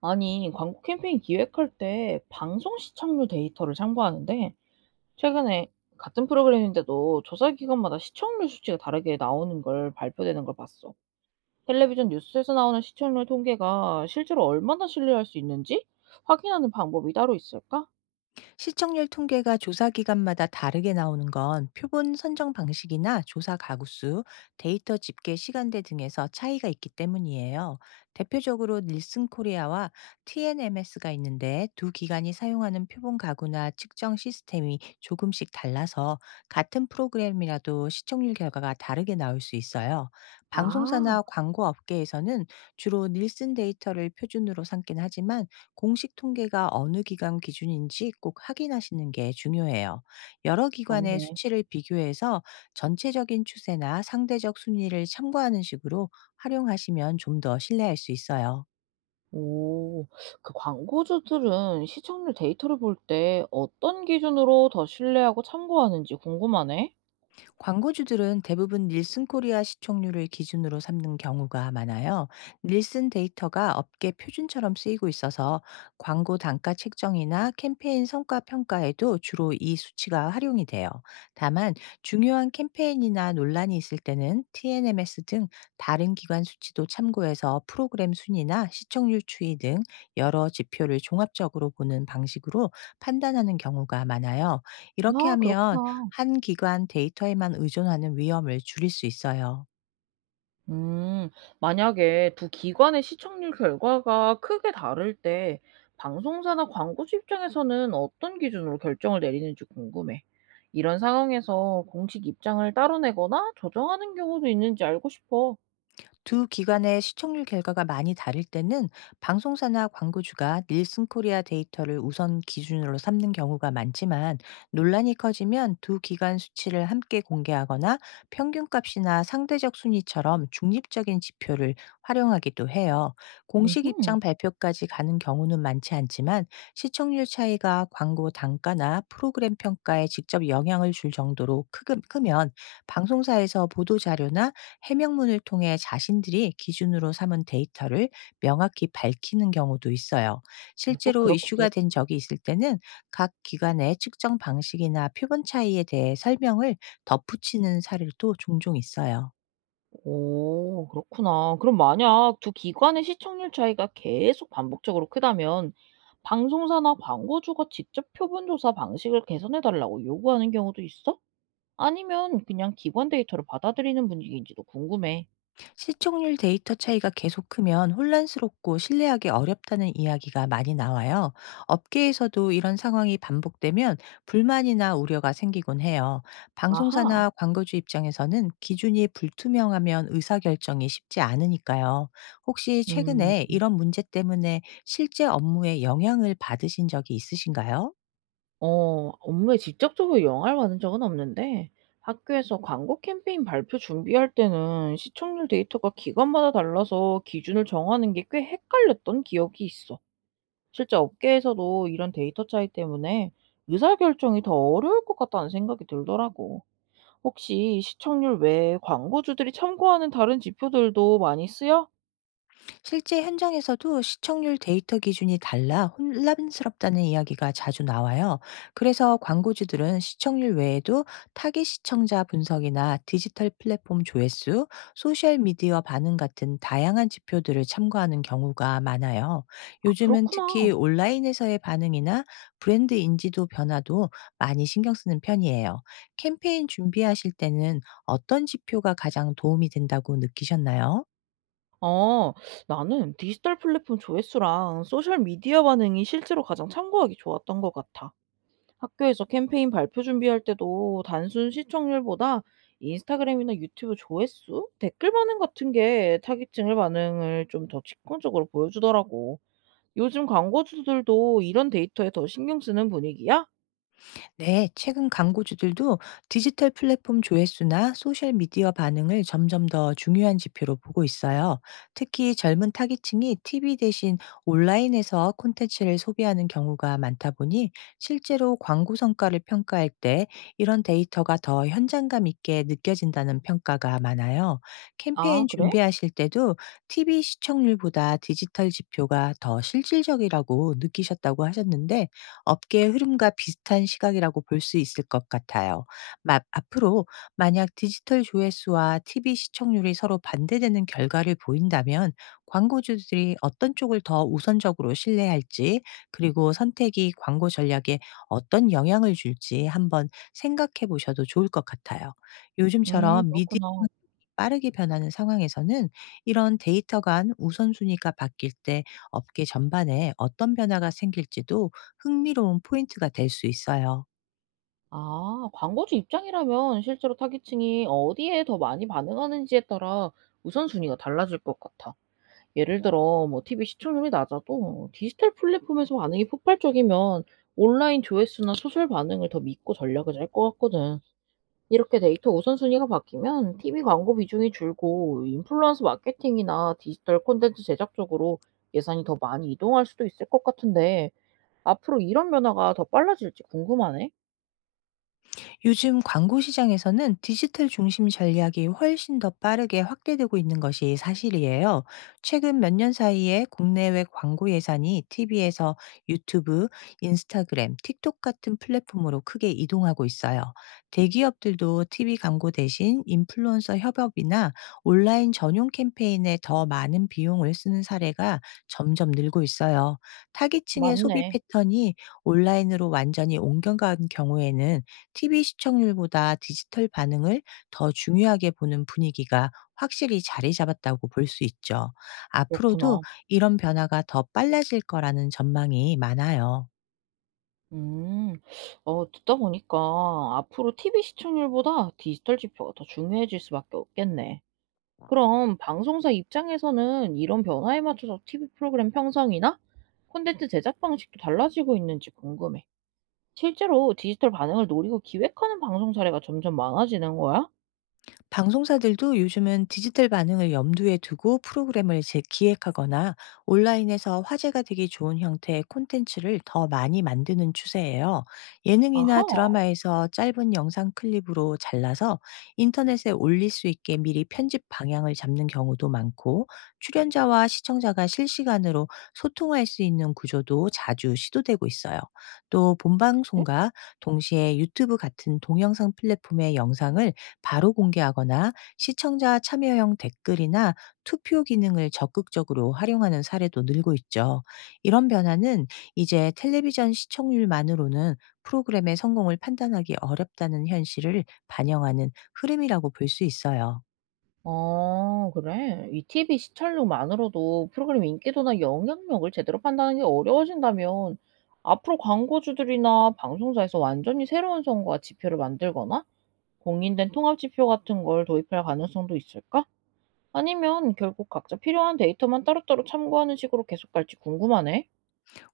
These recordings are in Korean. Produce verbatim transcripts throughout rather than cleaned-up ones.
아니, 광고 캠페인 기획할 때 방송 시청률 데이터를 참고하는데, 최근에 같은 프로그램인데도 조사 기관마다 시청률 수치가 다르게 나오는 걸 발표되는 걸 봤어. 텔레비전 뉴스에서 나오는 시청률 통계가 실제로 얼마나 신뢰할 수 있는지 확인하는 방법이 따로 있을까? 시청률 통계가 조사 기간마다 다르게 나오는 건 표본 선정 방식이나 조사 가구 수, 데이터 집계 시간대 등에서 차이가 있기 때문이에요. 대표적으로 닐슨 코리아와 티엔엠에스가 있는데, 두 기관이 사용하는 표본 가구나 측정 시스템이 조금씩 달라서 같은 프로그램이라도 시청률 결과가 다르게 나올 수 있어요. 아, 방송사나 광고 업계에서는 주로 닐슨 데이터를 표준으로 삼긴 하지만, 공식 통계가 어느 기관 기준인지 꼭 확인하시는 게 중요해요. 여러 기관의 맞네. 수치를 비교해서 전체적인 추세나 상대적 순위를 참고하는 식으로 활용하시면 좀 더 신뢰할 수 있어요. 오, 그 광고주들은 시청률 데이터를 볼 때 어떤 기준으로 더 신뢰하고 참고하는지 궁금하네. 광고주들은 대부분 닐슨 코리아 시청률을 기준으로 삼는 경우가 많아요. 닐슨 데이터가 업계 표준처럼 쓰이고 있어서 광고 단가 책정이나 캠페인 성과 평가에도 주로 이 수치가 활용이 돼요. 다만 중요한 캠페인이나 논란이 있을 때는 티엔엠에스 등 다른 기관 수치도 참고해서 프로그램 순위나 시청률 추이 등 여러 지표를 종합적으로 보는 방식으로 판단하는 경우가 많아요. 이렇게 아, 하면 그렇구나. 한 기관 데이터에만 의존하는 위험을 줄일 수 있어요. 음, 만약에 두 기관의 시청률 결과가 크게 다를 때 방송사나 광고주 입장에서는 어떤 기준으로 결정을 내리는지 궁금해. 이런 상황에서 공식 입장을 따로 내거나 조정하는 경우도 있는지 알고 싶어. 두 기관의 시청률 결과가 많이 다를 때는 방송사나 광고주가 닐슨 코리아 데이터를 우선 기준으로 삼는 경우가 많지만, 논란이 커지면 두 기관 수치를 함께 공개하거나 평균값이나 상대적 순위처럼 중립적인 지표를 활용하기도 해요. 공식 음흠. 입장 발표까지 가는 경우는 많지 않지만, 시청률 차이가 광고 단가나 프로그램 평가에 직접 영향을 줄 정도로 크금- 크면 방송사에서 보도 자료나 해명문을 통해 자신들이 기준으로 삼은 데이터를 명확히 밝히는 경우도 있어요. 아, 또 그 실제로 렇기도 이슈가 해. 된 적이 있을 때는 각 기관의 측정 방식이나 표본 차이에 대해 설명을 덧붙이는 사례도 종종 있어요. 오, 그렇구나. 그럼 만약 두 기관의 시청률 차이가 계속 반복적으로 크다면 방송사나 광고주가 직접 표본조사 방식을 개선해 달라고 요구하는 경우도 있어? 아니면 그냥 기관 데이터를 받아들이는 분위기인지도 궁금해. 시청률 데이터 차이가 계속 크면 혼란스럽고 신뢰하기 어렵다는 이야기가 많이 나와요. 업계에서도 이런 상황이 반복되면 불만이나 우려가 생기곤 해요. 아하. 방송사나 광고주 입장에서는 기준이 불투명하면 의사결정이 쉽지 않으니까요. 혹시 음, 최근에 이런 문제 때문에 실제 업무에 영향을 받으신 적이 있으신가요? 어, 업무에 직접적으로 영향을 받은 적은 없는데, 학교에서 광고 캠페인 발표 준비할 때는 시청률 데이터가 기관마다 달라서 기준을 정하는 게 꽤 헷갈렸던 기억이 있어. 실제 업계에서도 이런 데이터 차이 때문에 의사결정이 더 어려울 것 같다는 생각이 들더라고. 혹시 시청률 외에 광고주들이 참고하는 다른 지표들도 많이 쓰여? 실제 현장에서도 시청률 데이터 기준이 달라 혼란스럽다는 이야기가 자주 나와요. 그래서 광고주들은 시청률 외에도 타깃 시청자 분석이나 디지털 플랫폼 조회수, 소셜 미디어 반응 같은 다양한 지표들을 참고하는 경우가 많아요. 아, 요즘은 그렇구나. 특히 온라인에서의 반응이나 브랜드 인지도 변화도 많이 신경 쓰는 편이에요. 캠페인 준비하실 때는 어떤 지표가 가장 도움이 된다고 느끼셨나요? 어, 나는 디지털 플랫폼 조회수랑 소셜 미디어 반응이 실제로 가장 참고하기 좋았던 것 같아. 학교에서 캠페인 발표 준비할 때도 단순 시청률보다 인스타그램이나 유튜브 조회수, 댓글 반응 같은 게 타깃층의 반응을 좀 더 집중적으로 보여주더라고. 요즘 광고주들도 이런 데이터에 더 신경 쓰는 분위기야? 네, 최근 광고주들도 디지털 플랫폼 조회수나 소셜 미디어 반응을 점점 더 중요한 지표로 보고 있어요. 특히 젊은 타깃층이 티비 대신 온라인에서 콘텐츠를 소비하는 경우가 많다 보니 실제로 광고 성과를 평가할 때 이런 데이터가 더 현장감 있게 느껴진다는 평가가 많아요. 아, 캠페인 그래? 준비하실 때도 티비 시청률보다 디지털 지표가 더 실질적이라고 느끼셨다고 하셨는데, 업계의 흐름과 비슷한 시각이라고 볼 수 있을 것 같아요. 마- 앞으로 만약 디지털 조회수와 티비 시청률이 서로 반대되는 결과를 보인다면 광고주들이 어떤 쪽을 더 우선적으로 신뢰할지, 그리고 선택이 광고 전략에 어떤 영향을 줄지 한번 생각해 보셔도 좋을 것 같아요. 음, 요즘처럼 미디어 그렇구나. 빠르게 변하는 상황에서는 이런 데이터 간 우선순위가 바뀔 때 업계 전반에 어떤 변화가 생길지도 흥미로운 포인트가 될 수 있어요. 아 광고주 입장이라면 실제로 타깃층이 어디에 더 많이 반응하는지에 따라 우선순위가 달라질 것 같아. 예를 들어 뭐 티비 시청률이 낮아도 디지털 플랫폼에서 반응이 폭발적이면 온라인 조회수나 소셜 반응을 더 믿고 전략을 짤 것 같거든. 이렇게 데이터 우선순위가 바뀌면 티비 광고 비중이 줄고 인플루언서 마케팅이나 디지털 콘텐츠 제작 쪽으로 예산이 더 많이 이동할 수도 있을 것 같은데 앞으로 이런 변화가 더 빨라질지 궁금하네. 요즘 광고 시장에서는 디지털 중심 전략이 훨씬 더 빠르게 확대되고 있는 것이 사실이에요. 최근 몇 년 사이에 국내외 광고 예산이 티비에서 유튜브, 인스타그램, 틱톡 같은 플랫폼으로 크게 이동하고 있어요. 대기업들도 티비 광고 대신 인플루언서 협업이나 온라인 전용 캠페인에 더 많은 비용을 쓰는 사례가 점점 늘고 있어요. 타깃층의 소비 맞네. 패턴이 온라인으로 완전히 옮겨간 경우에는 티비 시청률보다 디지털 반응을 더 중요하게 보는 분위기가 확실히 자리 잡았다고 볼 수 있죠. 그렇구나. 앞으로도 이런 변화가 더 빨라질 거라는 전망이 많아요. 음. 어 듣다 보니까 앞으로 티비 시청률보다 디지털 지표가 더 중요해질 수밖에 없겠네. 그럼 방송사 입장에서는 이런 변화에 맞춰서 티비 프로그램 편성이나 콘텐츠 제작 방식도 달라지고 있는지 궁금해. 실제로 디지털 반응을 노리고 기획하는 방송 사례가 점점 많아지는 거야? 방송사들도 요즘은 디지털 반응을 염두에 두고 프로그램을 재기획하거나 온라인에서 화제가 되기 좋은 형태의 콘텐츠를 더 많이 만드는 추세예요. 예능이나 아하. 드라마에서 짧은 영상 클립으로 잘라서 인터넷에 올릴 수 있게 미리 편집 방향을 잡는 경우도 많고, 출연자와 시청자가 실시간으로 소통할 수 있는 구조도 자주 시도되고 있어요. 또 네? 본방송과 동시에 유튜브 같은 동영상 플랫폼의 영상을 바로 공개하거나 시청자 참여형 댓글이나 투표 기능을 적극적으로 활용하는 사례도 늘고 있죠. 이런 변화는 이제 텔레비전 시청률만으로는 프로그램의 성공을 판단하기 어렵다는 현실을 반영하는 흐름이라고 볼 수 있어요. 어 그래? 이 티비 시청률만으로도 프로그램 인기도나 영향력을 제대로 판단하는 게 어려워진다면 앞으로 광고주들이나 방송사에서 완전히 새로운 성과 지표를 만들거나 공인된 통합 지표 같은 걸 도입할 가능성도 있을까? 아니면 결국 각자 필요한 데이터만 따로따로 참고하는 식으로 계속 갈지 궁금하네.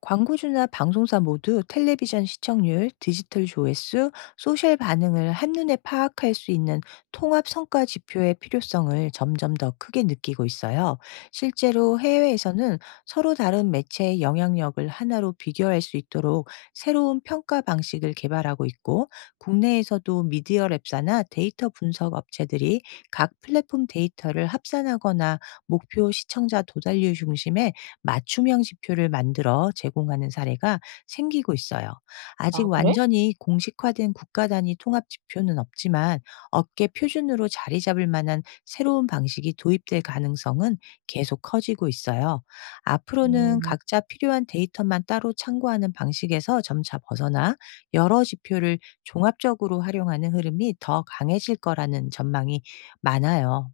광고주나 방송사 모두 텔레비전 시청률, 디지털 조회수, 소셜 반응을 한눈에 파악할 수 있는 통합 성과 지표의 필요성을 점점 더 크게 느끼고 있어요. 실제로 해외에서는 서로 다른 매체의 영향력을 하나로 비교할 수 있도록 새로운 평가 방식을 개발하고 있고, 국내에서도 미디어 랩사나 데이터 분석 업체들이 각 플랫폼 데이터를 합산하거나 목표 시청자 도달률 중심의 맞춤형 지표를 만들어 제공하는 사례가 생기고 있어요. 아직 아 그래? 완전히 공식화된 국가 단위 통합 지표는 없지만, 업계 표준으로 자리 잡을 만한 새로운 방식이 도입될 가능성은 계속 커지고 있어요. 앞으로는 음. 각자 필요한 데이터만 따로 참고하는 방식에서 점차 벗어나 여러 지표를 종합적으로 활용하는 흐름이 더 강해질 거라는 전망이 많아요.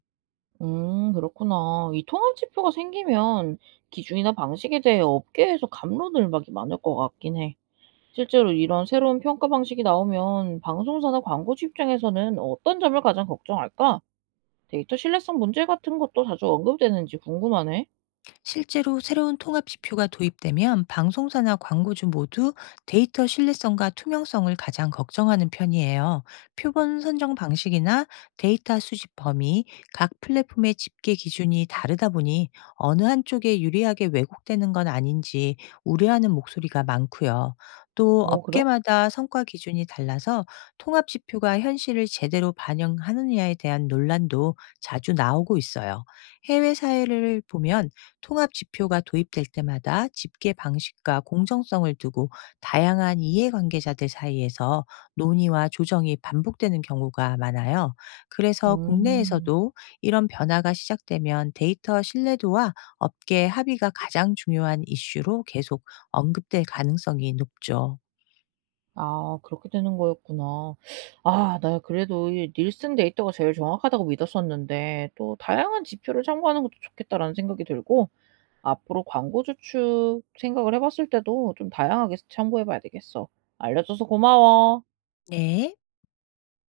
음 그렇구나. 이 통합 지표가 생기면 기준이나 방식에 대해 업계에서 갑론을박이 많을 것 같긴 해. 실제로 이런 새로운 평가 방식이 나오면 방송사나 광고주 입장에서는 어떤 점을 가장 걱정할까? 데이터 신뢰성 문제 같은 것도 자주 언급되는지 궁금하네. 실제로 새로운 통합 지표가 도입되면 방송사나 광고주 모두 데이터 신뢰성과 투명성을 가장 걱정하는 편이에요. 표본 선정 방식이나 데이터 수집 범위, 각 플랫폼의 집계 기준이 다르다 보니 어느 한쪽에 유리하게 왜곡되는 건 아닌지 우려하는 목소리가 많고요. 또 어, 그래? 업계마다 성과 기준이 달라서 통합 지표가 현실을 제대로 반영하느냐에 대한 논란도 자주 나오고 있어요. 해외 사례를 보면 통합 지표가 도입될 때마다 집계 방식과 공정성을 두고 다양한 이해관계자들 사이에서 논의와 조정이 반복되는 경우가 많아요. 그래서 음. 국내에서도 이런 변화가 시작되면 데이터 신뢰도와 업계 합의가 가장 중요한 이슈로 계속 언급될 가능성이 높죠. 아, 그렇게 되는 거였구나. 아, 나 그래도 이 닐슨 데이터가 제일 정확하다고 믿었었는데, 또 다양한 지표를 참고하는 것도 좋겠다라는 생각이 들고, 앞으로 광고 주축 생각을 해봤을 때도 좀 다양하게 참고해봐야 되겠어. 알려줘서 고마워. 네.